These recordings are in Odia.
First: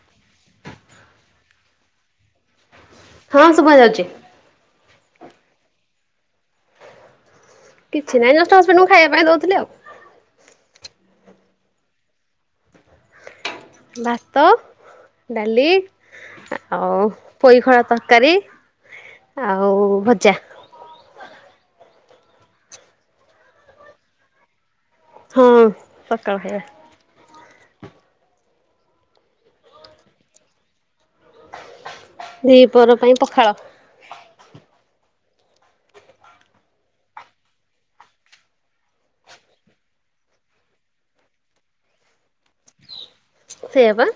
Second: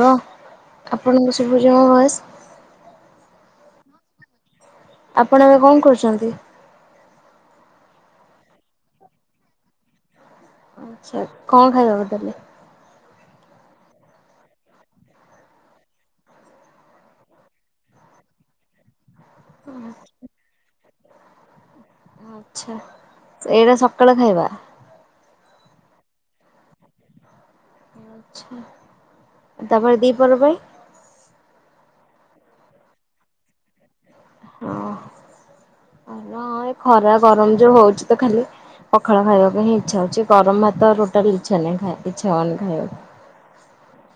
ଲ ଆପଣଙ୍କୁ ସୂବୁଚି ମୋ ଭଏସ୍। ହଁ ଶୁଭା ଯାଉଛି। ଆପଣ ଏବେ କଣ କରୁଚନ୍ତି? କିଛି ନାହିଁ ଜଷ୍ଟ ହଜବେଣ୍ଡଙ୍କୁ ଖାଇବା ପାଇଁ ଦଉଥିଲି ଆଉ। ଆଚ୍ଛା କଣ ଖାଇବାକୁ ଦେଲେ? ଭାତ ଡାଲି ଆଉ ପୋଇଖଡା ତରକାରୀ ଆଉ ଭଜା। ଆଛା ଏଇଟା ସକାଳ ଖାଇବା। ହଁ ସକାଳ ଖଇବା। ଆଚ୍ଛା ତାପରେ ଦିପର ପାଇଁ? ଦିପର ପାଇଁ ପଖାଳ। ହଁଁ ଏ ଖରା ଗରମ ଯଉ ହଉଚି ତ ଖାଲି। ପଖାଳ ଖଇବା ପାଇଁ ହିଁ ହଉଚି ଗରମ ଭାତ ଟୋଟାଲ ଇଛା ନାହିଁ ଇଛା ହଉନି ଖାଇବାକୁ। ସେଇଆ ପା।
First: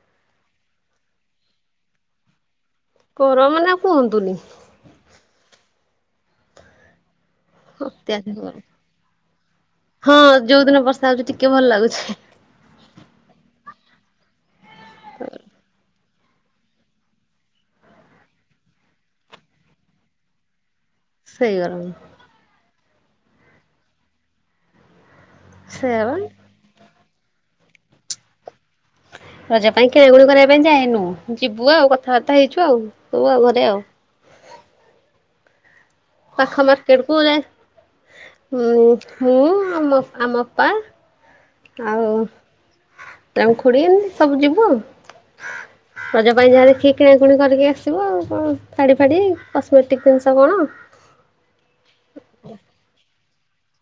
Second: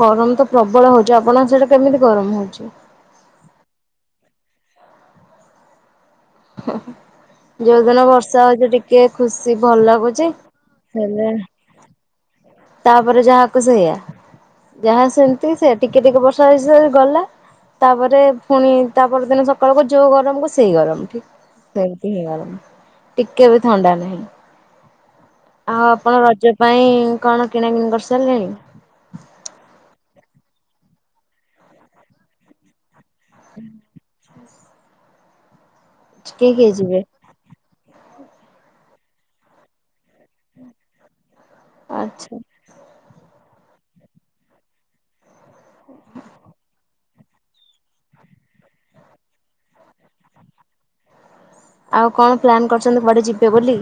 ଗରମ ତ ପ୍ରବଳ ହଉଚି ଆପଣଙ୍କ ସେଆଡେ କେମିତି ଗରମ ହଉଚି? ଗରମ ମାନେ ଆଉ କୁହନ୍ତୁନି। ହ। ଯୋଉଦିନ ଅତ୍ୟାଧିକ ବର୍ଷା ଗରମ ହଉଛି ଟିକେ ଖୁସି ଭଲ ହଁ ଲାଗୁଛି ଯୋଉ ଦିନ ବର୍ଷା ହଉଛି ହେଲେ। ଟିକେ ଭଲ ଲାଗୁଛି। ତାପରେ ଯାହାକୁ ସେଇଆ ଯାହା ସେମତି ସେଆ ଟିକେ ଟିକେ ବର୍ଷା ହେଇ ଗଲା। ତାପରେ ପୁଣି ତାପଦିନ ସକାଳ କୁ ଯୋଉ ଗରମ କୁ ସେଇ ଗରମ। ସେଇ ଗରମ। ସେମିତି ହେଇଗଲାଣିି ଟିକେ ବି ଥଣ୍ଡା ନାହିଁ। ଆଉ ସେଇଆ ବା। ଆପଣ ରଜ ପାଇଁ କଣ କିଣା କିିଣି କରି ସାରିଲେଣି। ରଜ ପାଇଁ କିଣାକିଣି କରିବା ପାଇଁ ଯାଇନୁ ଯିବୁ ଆଉ କଥାବାର୍ତ୍ତା ହେଇଛୁ ଆଉ ସବୁ ଆଉ ଘରେ ଆଉ। କିଏ ପାଖ କିଏ ଯିବେ? ମାର୍କେଟ କୁ ଯାଏ ମୁଁ ଆଉ ଆମ ଅପା। ଆଉ ଆଚ୍ଛା ତାଙ୍କ ଖୁଡି ସବୁ ଯିବୁ। [inaudible] ରଜ ପାଇଁ ଯାହା କିଏ କିଣାକିଣି କରିକି ଆସିବୁ ଶାଢ଼ୀ ଫାଡି କସ୍ମେଟିକ୍ ଜିନିଷ କଣ। ଆଉ କଣ ପ୍ଲାନ୍ କରୁଛନ୍ତି। କୁଆଡେ ଯିବେ ବୋଲି।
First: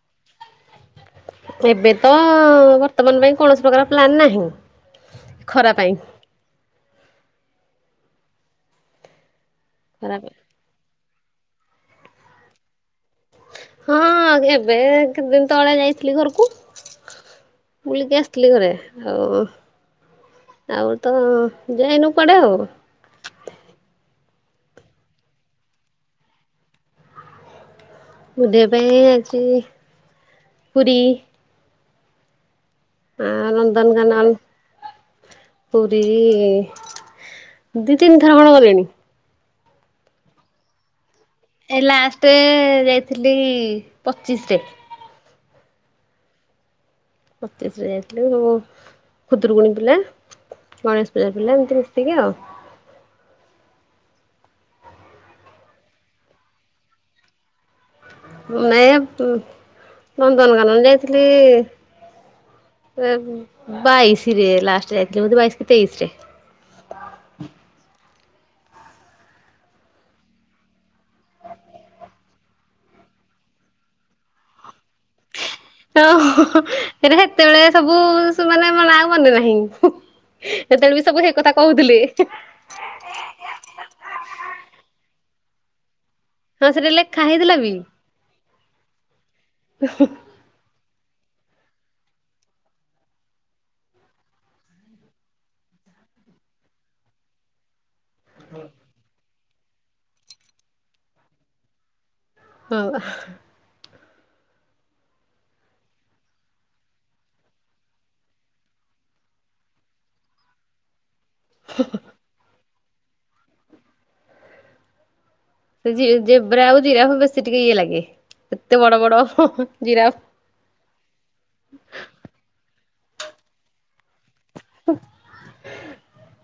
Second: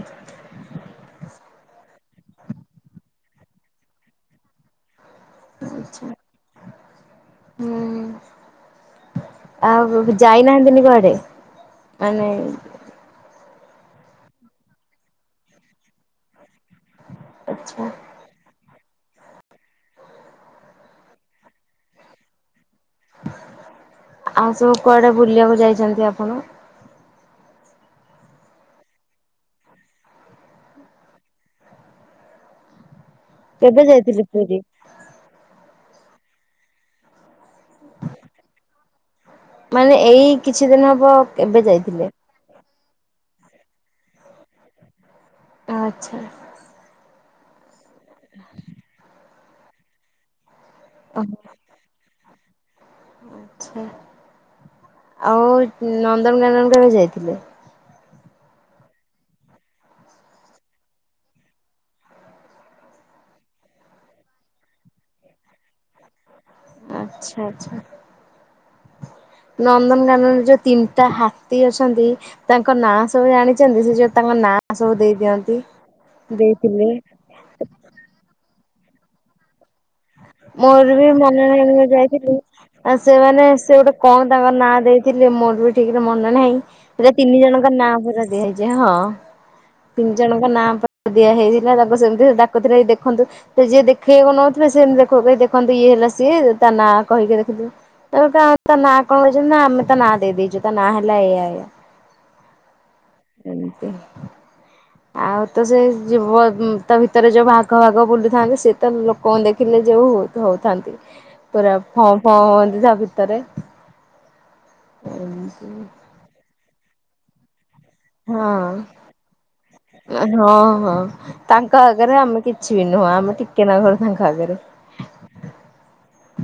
ଏବେ ତ ବର୍ତ୍ତମାନ ପାଇଁ କୌଣସି ପ୍ରକାର ପ୍ଲାନ ନାହିଁ। ଖରା ପାଇଁ। ଆଚ୍ଛା ହୁଁ। ଆଉ ଖରା ପାଇଁ ଯାଇନାହାନ୍ତିନି କୁଆଡେ ମାନେ। ହଁ ଏବେ ତିନିଦିନି ତଳେ ଯାଇଥିଲି ଘରକୁ ଆଚ୍ଛା ବୁଲିକି ଆସି ଥିଲି ଘରେ ଆଉ ଆଉ ତ ଯାଇନୁ କୁଆଡେ ଆଉ। ଆଉ ସବୁ କୁଆଡେ ବୁଲିବାକୁ ଯାଇଛନ୍ତି ଆପଣ। ବୁଲିବା ପାଇଁ ଆଜି ପୁରି ଆ କେବେ ଯାଇଥିଲେ ନନ୍ଦନକାନନ ପୁରୀ? ପୁରୀ ଦି ତିନି ଥର ଖଣ୍ଡେ ଗଲେଣି। ମାନେ ଏଇ କିଛି ଦିନ ହବ। କେବେ ଏ ଯାଇଥିଲେ? ଲାଷ୍ଟ ଯାଇଥିଲି ପଚିଶରେ। ଆଚ୍ଛା। ଏବେ ଯାଇଥିଲୁ ଖୁଦୁରୁକୁୁଣୀ ପିଲା ଗଣେଶ ପୂଜା ଆଚ୍ଛା ପିଲା ଏମିତି ଏତିକି ଆଉ। ଆଛା ଆଉ ନନ୍ଦନକାନନ କେବେ ଯାଇଥିଲେ ନାହଁ ନନ୍ଦନକାନନ ଯାଇଥିଲି ବାଇଶି ରେ ଲାଷ୍ଟ ଯାଇଥିଲି ବୋଧେ ବାଇଶି କି ତେଇଶି ରେ। ଆଚ୍ଛା ଆଚ୍ଛା। ନନ୍ଦନକାନନରେ ଯୋଉ ତିନିଟା ହାତୀ ଅଛନ୍ତି ତାଙ୍କ ନାଁ ସବୁ ଜାଣିଛନ୍ତି ସେ ଯୋଉ ତାଙ୍କ ନାଁ ସବୁ ଦେଇ ଦିଅନ୍ତି। ଓହୋ ଦେଇଥିଲେ ଏରେ ହେତେବେଳେ ସବୁ ମାନେ ମୋର ନାଁ ଆଉ ମନେ ନାହିଁ। ମୋର ସେତେବେଳେ ବି ସବୁ ସେଇ ମନେ କଥା ନାଇ ମୁଁ ଯୋଉ କହୁଥିଲେ ଯାଇଥିଲି। ଆଉ ସେମାନେ ସେ ଗୋଟେ କଣ ତାଙ୍କ ନାଁ ଦେଇଥିଲେ ମୋହିତ୍ ଠିକରେ ମନେ ନାହିଁ ହଁ ସେଟା ଯେ ଲେଖା ତିନି ହେଇଥିଲା ଜଣଙ୍କ ବି। ନାଁ ପୁରା ଦିଆଯାଇଛି ହଁ ତିନି ଜଣ ଙ୍କ ନାଁ ଦିଆ ହେଇଥିଲା ତାଙ୍କୁ ସେମିତି ସେ ଡାକୁଥିଲେ ଦେଖନ୍ତୁ। ସେ ଯିଏ ଦେଖେଇବାକୁ ନଉଥିଲେ ସେମିତି ଦେଖନ୍ତୁ ଇଏ ହେଲା ସିଏ ତା ନାଁ କହିକି ଦେଖନ୍ତୁ ତା ତା ନାଁ କଣ କରିଛୁ ନା ଆମେ ତ ନାଁ ଦେଇଦେଇଛୁ ତା ନା ହେଲା ଏଇଆ ଏଇଆ। ହୁଁ। ଏମିତି। ଆଉ ତ ସେଇ ଯିବ ତା ଭିତରେ ଯୋଉ ବାଘ ଫାଗ ବୁଲୁଥାନ୍ତି। ସେ ତ ଲୋକଙ୍କୁ ଦେଖିଲେ ଯୋଉ ହଉଥାନ୍ତି। ପୁରା ଫଁ ଫଁ ହୁଅନ୍ତି ତା ଭିତରେ ସେ ଜେବ୍ରା ଆଉ ଜିରାଫ ବେଶୀ ଟିକେ ଇଏ ଲାଗେ। ଏତେ ବଡ ହଁ ବଡ ଜିରାଫ। ହଁ ହଁ ତାଙ୍କ ଆଗରେ ଆମେ କିଛି ବି ନୁହଁ। ଆମେ ଟିକେ ନାକୁରୁ ତାଙ୍କ ଆଗେରେ। [inaudible]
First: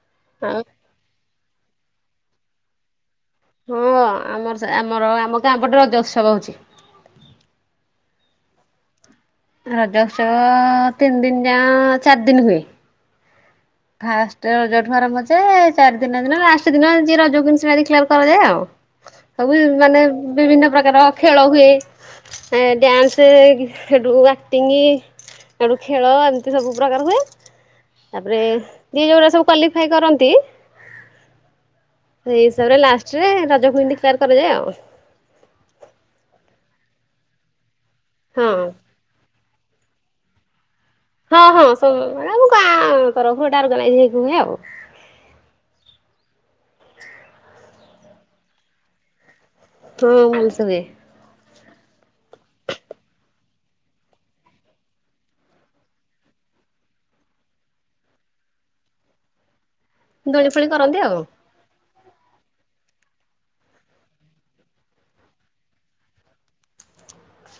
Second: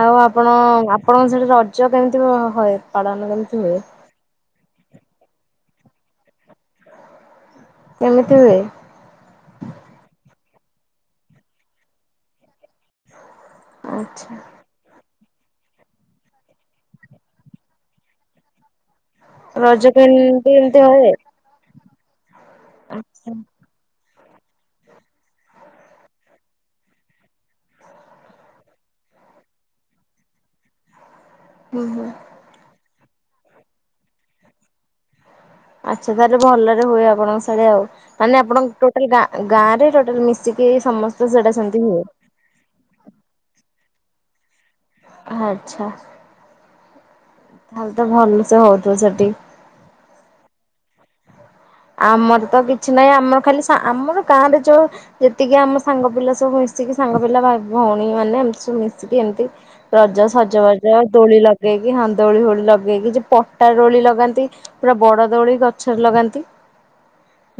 ଆଉ ଆପଣ ଆପଣଙ୍କ ସେଠି ରଜ କେମିତି ହୁଏ ପାଳନ କେମିତି? ହୁଏ? ହଁ ଆମର ସେ ଆମର ଆମ ଗାଁ ପଟେ ରଜ ଉତ୍ସବ ହଉଛି। କେମିତି ହୁଏ? ରଜ ଉତ୍ସବ ତିନି ଦିନି ଯା ଚାରି ଦିନି ହୁଏ। ଆଚ୍ଛା ଫାଷ୍ଟ ରଜଠୁ ଆରମ୍ଭ ଯେ ଚାରି ଦିନ ଦିନ ଲାଷ୍ଟ ଦିନ ଯିଏ ରଜ କ୍ୱିନ ସେଟା ଦେକ୍ଲାର କରାଯାଏ ଆଉ। ସବୁ ରଜ ମାନେ କେମିତି ବିଭିନ୍ନ ଏମିତି ପ୍ରକାର ହୁଏ? ଖେଳ ହୁଏ, ଡ୍ୟାନ୍ସ ଆଚ୍ଛା ହୁଏ, ହେଟୁ ଆ ଟିଙ୍ଗି ହେଠୁ ଖେଳ ଏମିତି ସବୁ ପ୍ରକାର ହୁଏ। ତାପରେ ଯିଏ ଯୋଉଟା ସବୁ କ୍ୱାଲିଫାଇ କରନ୍ତି ହୁଁ ହୁଁ। ସେଇ ହିସାବରେ ଲାଷ୍ଟରେ ରଜ କୁଇନି ଡିକ୍ଲାର କରାଯାଏ ଆଉ। ଆଚ୍ଛା ତାହାଲେ ଭଲରେ ହୁଏ ଆପଣଙ୍କ ସିଆଡେ ଆଉ ମାନେ ହଁ। ଆପଣଙ୍କ ଟୋ ଗାଁ ଗାଁରେ ଟୋଟାଲ ମିଶିକି ସମସ୍ତ ହଁ ହଁ ହଁ ମାନେ ଆମ ଗାଁ ତରଫରୁ ଏଟା ଅର୍ଗାନାଇଜ ହେଇକି ହୁଏ ଆଉ। ଆଚ୍ଛା। ତାହେଲେ ତ ଭଲ ସେ ହଉଥିବ ସେଠି। ହଁ ଭଲସେ ହୁଏ। ଆମର ତ କିଛି ନାହିଁ ଆମର ଖାଲି ଆମର ଗାଁରେ ଯୋଉ ଯେତିକି ଆମ ସାଙ୍ଗ ପିଲା ସବୁ ମିଶିକି ସାଙ୍ଗ ପିଲା ଭାଇ ଭଉଣୀ ମାନେ ଏମିତି ସବୁ ମିଶିକି ଏମିତି ରଜ ଦୋଳି ଫୋଳି ସଜବାଜ କରନ୍ତି ଆଉ। ଦୋଳି ଲଗା ଲଗେଇକି ହଁ ଦୋଳି ଫୋଳି ଲଗେଇକି। ଏ ଯୋଉ ପଟା ଦୋଳି ଲଗାନ୍ତି ପୁରା ବଡ ଦୋଳି ଗଛରେ ଲଗାନ୍ତି।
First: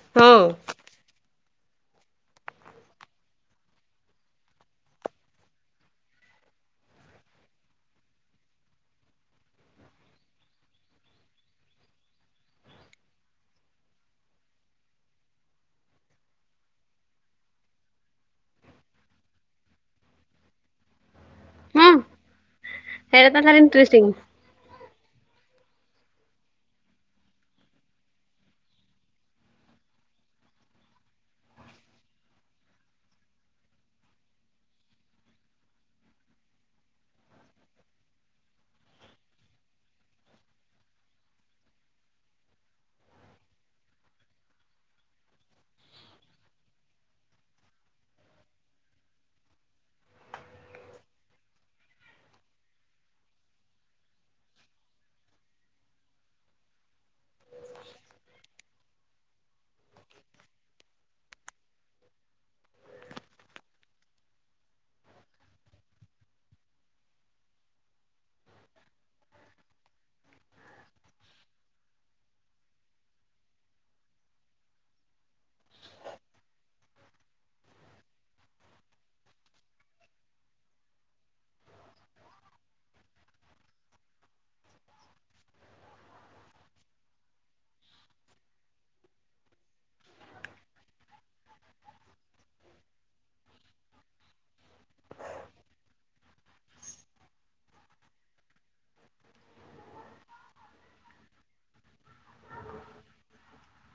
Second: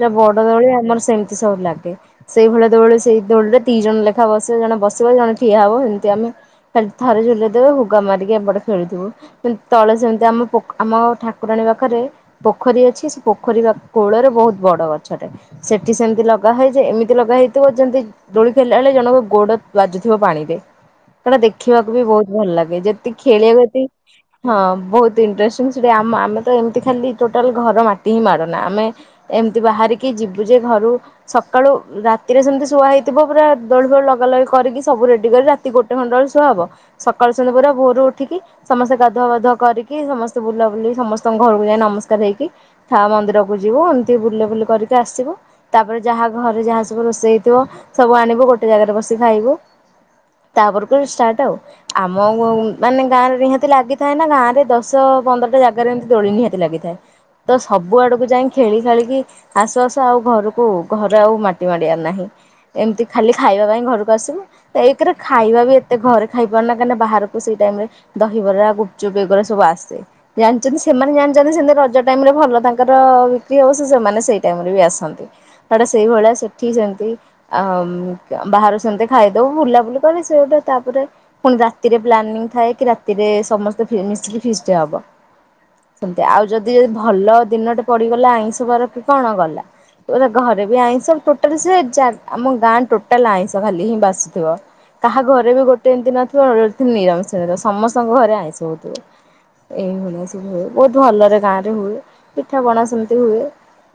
ପୁରା ବଡ ହଁ। ଦୋଳି ଆମର ସେମିତି ସବୁ ଲାଗେ। ସେଇ ଭଳିଆ ଦୋଳି ସେଇ ଦୋଳିରେ ଦି ଜଣ ଲେଖା ବସିବ। ଜଣେ ବସିବ ଜଣେ ଠିଆ ହବ ସେମିତି ଆମେ ଖାଲି ଥରେ ଝୁଲେଇ ଦେବେ ହୁଗା ମାରିକି ଏପଟ ଖେଳୁଥିବୁ। ତଳେ ସେମିତି ଆମ ଆମ ଠାକୁରାଣୀ ପାଖରେ ପୋଖରୀ ଅଛି। ସେ ପୋଖରୀ କୋଳରେ ବୋହୁତ ବଡ ଗଛଟେ ସେଠି ସେମିତି ଲଗା ହେଇଚି। ଏମିତି ଲଗା ହେଇଥିବ ଯେମିତି ଦୋଳି ଖେଳିଲା ବେଳେ ଜଣଙ୍କ ଗୋଡ ବାଜୁଥିବ ପାଣିରେ। ଖେଳ ହଁ ଦେଖିବାକୁ ବି ବହୁତ ଭଲ ଲାଗେ ଯେତିକି ସେଇଟା ତ ଭାରି ଖେଲିବାକୁ ଇଣ୍ଟରେଷ୍ଟିଂ। ହେତିକି ହଁ ବୋହୁତ ଇଣ୍ଟରେଷ୍ଟିଂ ସେଠି ଆମ ଆମେ ତ ଏମିତି ଖାଲି ଟୋଟାଲ ଘର ମାଟି ହିଁ ମାଡୁନା ଆମେ ଏମିତି ବାହାରିକି ଯିବୁ ଯେ ଘରୁ ସକାଳୁ ରାତିରେ ସେମିତି ଶୁଆ ହେଇଥିବ ପୁରା ଦୋଳି ଫୋଳି ଲଗା ଲଗି କରିକି ସବୁ ରେଡି କରି ରା ଗୋଟେ ଘଣ୍ଟା ବେଳ ସୁୁଆ ହବ। ସକାଳ ହେଇସାରିଲା ପରେ ଭୋରୁ ଉଠିକି ସମସ୍ତେ ଗାଧୁଆପାଧୁଆ କରିକି ସମସ୍ତେ ବୁଲା ବୁଲି ସମସ୍ତଙ୍କ ଘରକୁ ଯାଇ ନମସ୍କାର ହେଇକି ଥା ମନ୍ଦିରକୁ କୁ ଯିବୁ ଏମିତି ବୁଲା ବୁଲି କରିକି ଆସିବୁ। ତାପରେ ଯାହା ଘରେ ଯାହା ସବୁ ରୋଷେଇ ହେଇଥିବ, ସବୁ ଆଣିବୁ ଗୋଟେ ଜାଗାରେ ବସି ଖାଇବୁ। ତାପରକୁ ଷ୍ଟାଟ ଆଉ। ଆମ ମାନେ ଗାଁରେ ନିହାତି ଲାଗିଥାଏ ନା ଗାଁରେ ଦଶ ପନ୍ଦରଟା ଜାଗାରେ ଏମିତି ଦୋଳି ନିହାତି ଲାଗିଥାଏ। ତ ସବୁ ଆଡକୁ ଯାଇ ଖେଳି ଖେଳିକି ଆସୁ ଆସୁ ଆଉ ଘରକୁ ଘରେ ଆଉ ମାଟି ମାଡିଆର ନାହିଁ। ଏମିତି ଖାଲି ଖାଇବା ପାଇଁ ଘରକୁ ଆସିବୁ। ଏଇଥିରେ ଖାଇବା ବି ଏତେ ଘରେ ଖାଇପାରୁନା କାହିଁକି ନା ବାହାରକୁ ସେଇ ଟାଇମରେ ଦହିବରା, ଗୁପଚୁପ ଏଗୁରା ସବୁ ଆସେ। ଜାଣିଛନ୍ତି ସେମାନେ ଜାଣିଛନ୍ତି ସେମିତି ରଜ ଟାଇମରେ ଭଲ ତାଙ୍କର ତ ବିକ୍ରି ହବ ସେ ସେମାନେ ସେଇ ଟାଇମରେ ବି ଆସନ୍ତି। ତାପରେ ସେଇଭଳିଆ ସେଠି ସେମିତି ଆମ ବାହାରୁ ସେମିତି ଖାଇଦବୁ ବୁଲାବୁଲି କରି ସେ ଗୋଟେ ତାପରେ ପୁଣି ରାତିରେ ପ୍ଲାନିଂ ଥାଏ କି ରାତିରେ ସମସ୍ତେ [unintelligible] ଫିଷ୍ଟି ହବ। ସେମିତି ଆଉ ଯଦି ଭଲ ଦିନଟେ ପଡ଼ିଗଲା ଆଇଁଷ ବାର କି କଣ ଗଲା? ଘରେ ବି ଆଇଁଷ ଟୋଟାଲି ସେ ଜା ଆମ ଗାଁ ଟୋଟାଲ ଆଇଁଷ ଖାଲି ହିଁ ବାସୁଥିବ। କାହା ଘରେ ବି ଗୋଟେ ଏମିତି ନଥିବ ନିରାମିଷର ସମସ୍ତଙ୍କ ଘରେ ଆଇଁଷ ହଉଥିବ। ଏଇଭଳିଆ ସବୁ ହୁଏ ବୋହୁତ ଭଲରେ ଗାଁ ରେ ହୁଏ। ଠା ବଣା ସେମିତି ହୁଏ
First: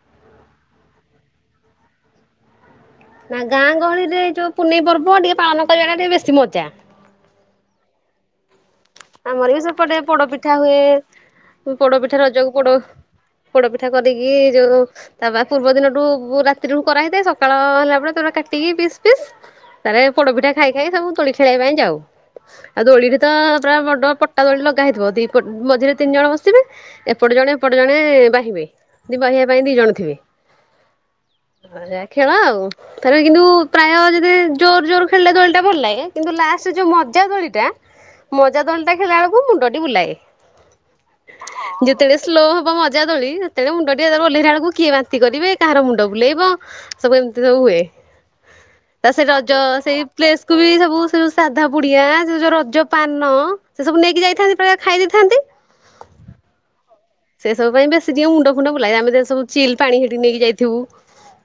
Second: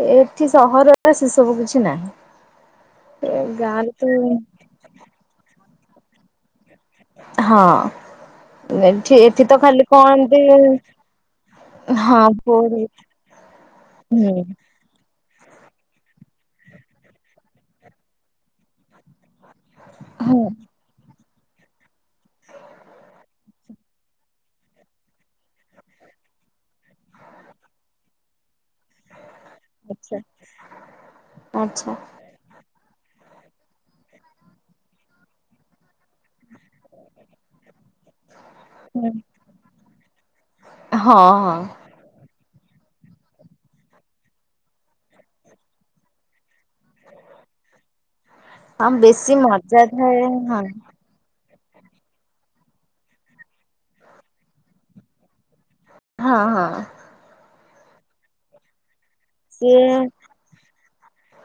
ଏ ଏଠି ସହରରେ ସେ ସବୁ କିଛି ନାହିଁ। ନା ଗାଁ ଗାଁରେ ଗହଳିରେ ତ ଯୋଉ ପୁନେଇ ପର୍ବ ଟିକେ ପାଳନ କରିବା ଟା ଟିକେ ବେଶୀ ମଜା। ହଁ ତୁ ଏଠି ଏଠି ଆମର ତ ବି ଖାଲି କଣ ଏମିତି ପୋଡ଼ପିଠା ରଜକୁ ପୋଡ଼ ପୋଡ଼ ପିଠା କରିକି ହୁଁ ଯୋଉ ତା ବା ପୂର୍ବ ଦିନଠୁ ରାତିଠୁ କରାହେଇଥାଏ ସକାଳ ହେଲା ପରେ ତାପରେ କାଟିକି ପିସ୍ ପିସ୍ ତାରେ ହୁଁ ପୋଡ଼ାପିଠା ଖାଇ ଖାଇ ସବୁ ଦୋଳି ଖେଳିବା ପାଇଁ ଯାଉ ଆଉ ଦୋଳିରେ ତ ପୁରା ବଡ ପଟା ଦୋଳି ଲଗା ହେଇଥିବ ଦି ପଟ ମଝିରେ ତିନି ଜଣ ବସିବେ। ଏପଟେ ଜଣେ ଏପଟେ ଜଣେ ବାହିବେ। ଦି ବାହିବା ପାଇଁ ଦି ଜଣ ଥିବେ ଆଚ୍ଛା ଆ ଆଚ୍ଛା ଏରା ଖେଳ ଆଉ। ତାରେ କିନ୍ତୁ ପ୍ରାୟ ଯଦି ଜୋର ଜୋର ଖେଳିଲେ ଦୋଳିଟା ଭଲ ଲାଗେ କିନ୍ତୁ ଲାଷ୍ଟ ଯୋଉ ମଜା ଦୋଳିଟା ମଜା ଦୋଳିଟା ହୁଁ ଖେଳିଲା ବେଳକୁ ମୁଣ୍ଡଟି ବୁଲାଏ। ହଁ ହଁ। ଯେତେବେଳେ ସ୍ଲୋ ହବ ମଜା ଦୋଳି ସେତେବେଳେ ମୁଣ୍ଡ ଟିକେ ଧର ଓହ୍ଲେଇଲା ବେଳକୁ କିଏ ବାନ୍ତି କରିବେ କାହାର ମୁଣ୍ଡ ବୁଲେଇବ। ସବୁ ଏମିତି ସବୁ ହୁଏ ହଁ ତା ସେ ବେଶୀ ରଜ ମଜା ସେଇ ଥାଏ ପ୍ଲେସ କୁ ହଁ ବି ସବୁ ଶୁ ସାଧା ପୁଡ଼ିଆ ସେ ଯୋଉ ରଜ ପାନ ସେ ସବୁ ନେଇକି ଯାଇଥାନ୍ତି [unintelligible] ଖାଇ ଦେଇଥାନ୍ତି। ହଁ ହଁ। ସେ ସବୁ ପାଇଁ ବେଶୀ ଟିକିଏ ମୁଣ୍ଡ ଫୁଣ୍ଡ ବୁଲାଏ ଆମେ ସବୁ ଚିଲ ସିଏ ପାଣି ସେଠି ନେଇକି ଯାଇଥିବୁ।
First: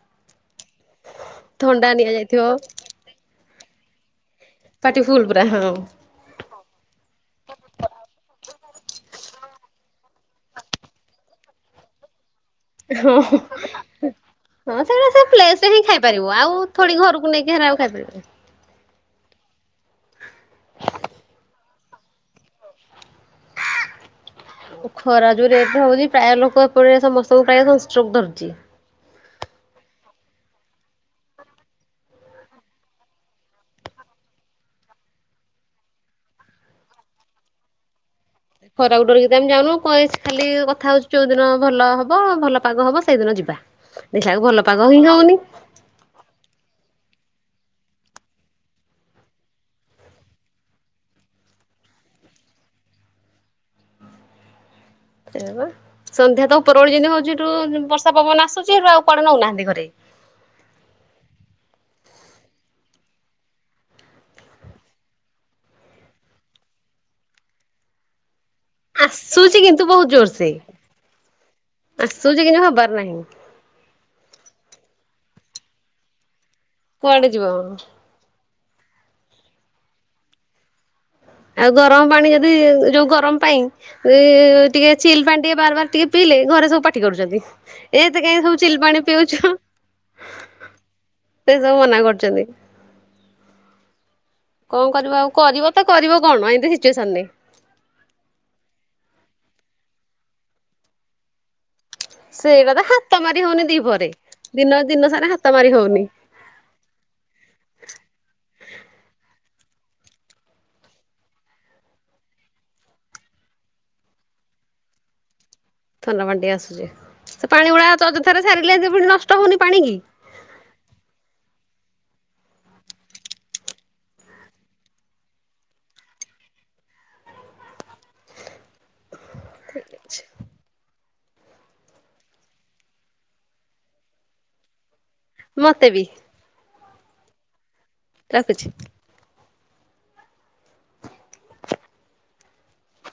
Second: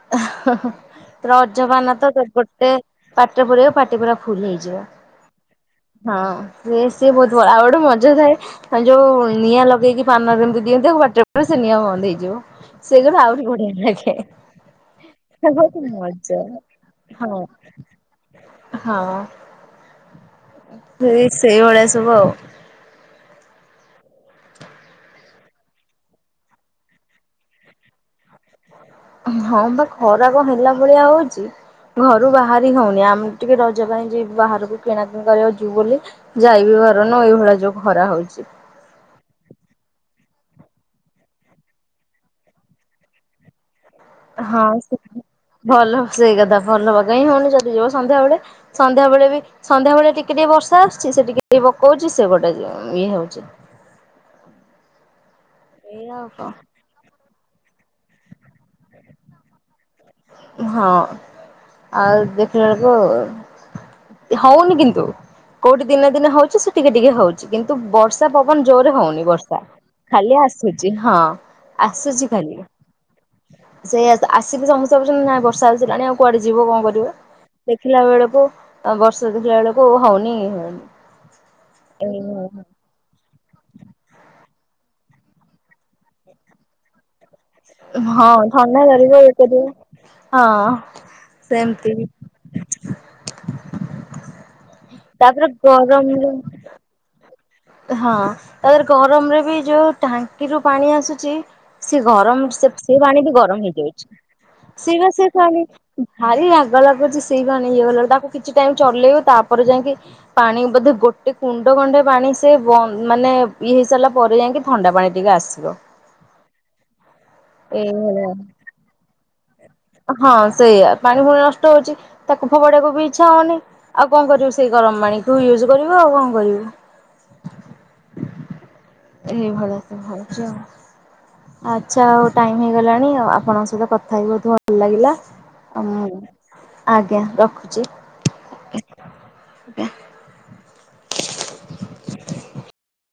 [unintelligible] ଥଣ୍ଡା ରଜପାନ ତ ନିଆଯାଇଥିବ ସେପଟେ ପାଟିରେ ପୁରେଇବୁ ପାଟି ପୁରା ଫୁଲ ହେଇଯିବ। ପାଟି ଫୁଲ୍ ପୁରା ହଁ। ହଁ ସେ ସିଏ ବୋହୁତ ଭଲ ଆଉ ଗୋଟେ ମଜା ଥାଏ ଯୋଉ ନିଆଁ ଲଗେଇକି ପାନରେ ଏମିତି ଦିଅନ୍ତି ଆଉ ପାଟିରେ ପୁରେଇବ ସେ ନିଆଁ ବନ୍ଦ ହେଇଯିବ। [unintelligible] ହଁ ସେଇଗୁରା ସେ ପ୍ଲେସ ରେ ବହୁତ ହିଁ ଖାଇପାରିବୁ ମଜା ଆଉ ଥୋଡ଼ି ଘରକୁ ହଁ ନେଇକି ହେରା ଆଉ ଖାଇପାରିବୁନି। ହଁ ସେଇ ସେଇଭଳିଆ ସବୁ ଆଉ। ଖରା ଯୋଉ ରେଟ୍ ରେ ହଉଛିି ପ୍ରାୟ ଲୋକ ଏପଟେ ସମସ୍ତଙ୍କୁ ପ୍ରାୟ ସଂଷ୍ଟ୍ରୋଗ ଧରୁଛି। ହଁ ବା ଖରା କଣ ହେଲା ଭଳିଆ ହଉଛି। ଘରୁ ବାହାରି ହଉନି ଆମେ ଟିକେ ରଜ ପାଇଁ ଯିବ ବାହାରକୁ କିଣାକିଣି କରିବାକୁ ଯିବୁ ବୋଲି ଯାଇବି ପାରୁନୁ ଏଇଭଳିଆ ଯୋଉ ଖରା ହଉଛି। ଖରାକୁ ଡରିକି ତ ଆମେ ଯାଉନୁ [unintelligible] ଖାଲି କଥା [unintelligible] ଯୋଉଦିନ ଭଲ ହବ ଭଲ ପାଗ ହବ ସେଇଦିନ ଯିବା। ଦେଖିଲାକୁ ଭଲ ହଁ ପାଗ ହିଁ [unintelligible] ହଉନି ଭଲ ସେଇ କଥା ଭଲ ପାଗ ହିଁ ହଉନି ଯଦି ଯିବ ସନ୍ଧ୍ୟା ବେଳେ। ସନ୍ଧ୍ୟା ବେଳେ ବି ସନ୍ଧ୍ୟା ବେଳେ ଟିକେ ଟିକେ ବର୍ଷା ଆସୁଛି ସେ ଟିକେ ଟିକେ ପକଉଛି ସେ ଗୋଟେ ଇଏ ହଉଛି। ଏଇଆ ଆଉ ସନ୍ଧ୍ୟା କଣ ତ ଉପରୋଳି ଯେମିତି ହଉଛି ଏଠୁ ବର୍ଷା ପବନ ଆସୁଛି ଏଠୁ ଆଉ କୁଆଡ଼େ ନଉନାହାନ୍ତି ଘରେ। ହଁ ଆଉ ଦେଖିଲା ବେଳକୁ ହଉନି କିନ୍ତୁ କୋଉଠି ଦିନେ ଦିନେ ହଉଛି ସେ ଟିକେ ଟିକେ ହଉଛି କିନ୍ ତୁ ବର୍ଷା ପବନ ଜୋରେ ହଉନି ଆସୁଛି ବର୍ଷା କିନ୍ତୁ ବହୁତ ଖାଲି ଜୋରସେ ଆସୁଛି ହଁ। ଆସୁଛି କିନ୍ତୁ ହବାର ନାହିଁ। ସେଇଆ ସେ ଆସିକି ସମସ୍ତେ କହୁଛନ୍ତି ନାଇଁ ବର୍ଷା ଆସିଲାଣି ଆଉ କୁଆଡ଼େ ଯିବୁ କଣ କରି [unintelligible] କୁଆଡେ ଯିବ। ଦେଖିଲା ବେଳକୁ ଅ ବର୍ଷା ଦେଖିଲା ବେଳକୁ ହଉନି [unintelligible] ଆଉ ଗରମ ପାଣି ଯଦି ଯୋଉ ଗରମ ପାଇଁ କି ଟିକେ ଚିଲ ପାଣି ଟିକେ ବାର ବାର ଟିକେ ପିଇଲେ ଘରେ ସବୁ ପାଟି କରୁଛନ୍ତି। ଏତେ ହଁ କାଇ ସବୁ ଥଣ୍ଡା ଚିଲ ପାଣି ଧରିବ ଇଏ ପିଉଛୁ। କରିବ। ହଁ ସେ ସବୁ ସେମିତି ମନା କରୁଛନ୍ତି। କଣ କରିବ ଆଉ ତାପରେ କରିବ ତ କରିବ ଗରମରେ କଣ ଏମତି ସିଚୁଏସନରେ। ହଁ ତାପରେ ଗରମରେ ବି ଯୋଉଁ ଟାଙ୍କିରୁ ପାଣି ଆସୁଛି। ସେ ଗରମ ସେ ସେଇଟା ତ ସେଇ ହାତ ପାଣି ବି ମାରି ହଉନି ଗରମ ହେଇଯାଉଛି ଦିପହରେ ଦିନ ସେ ଦିନ ବା ସାରା ସେ ହାତ ପାଣି ମାରି ହଉନି। ଭାରି ରାଗ ଲାଗୁଛି ସେଇ ପାଣି ଇଏ କଲାବେଳକୁ ତାକୁ କିଛି ଟାଇମ ଚଲେଇବ ତାପରେ ଯାଇକି ପାଣି ବୋଧେ ଗୋଟେ କୁଣ୍ଡେ କଣ୍ଡେ ପାଣି ସେ ବନ୍ଦ ମାନେ ଇଏ ହେଇସାରିଲା ପରେ ଯାଇକି ଥଣ୍ଡା ପାଣି ଟିକେ ଆସିବ। ଥଣ୍ଡା ପାଣି ଟିକେ ଆସୁଛି ସେ ପାଣି ଭଳିଆ ଏଇଭଳିଆ। ଅଯଥାରେ ସାରିଲେ ପୁଣି ନଷ୍ଟ ହଉନି ପାଣି କି ହଁ ସେଇଆ ପାଣିଗୁଡ଼ା ନଷ୍ଟ ହଉଛି ତାକୁ ଫୋପାଡିବାକୁ ବି ଇଚ୍ଛା ହଉନି। ଆଉ କଣ କରିବୁ ସେଇ ଗରମ ପାଣିକୁ ୟୁଜ୍ କରିବୁ ଆଉ କଣ କରିବୁ? ଏଇ ଭଳିଆ ସବୁ ହଉଛି ଆଉ। ଆଚ୍ଛା, ଆଉ ଟାଇମ ହେଇଗଲାଣି ଆଉ ଆପଣଙ୍କ ସହିତ କଥା ହେଇ ବହୁତ ଭଲ ଲାଗିଲା। ମତେ ବି ହଁ, ଆଜ୍ଞା ରଖୁଛି। ରଖୁଛି।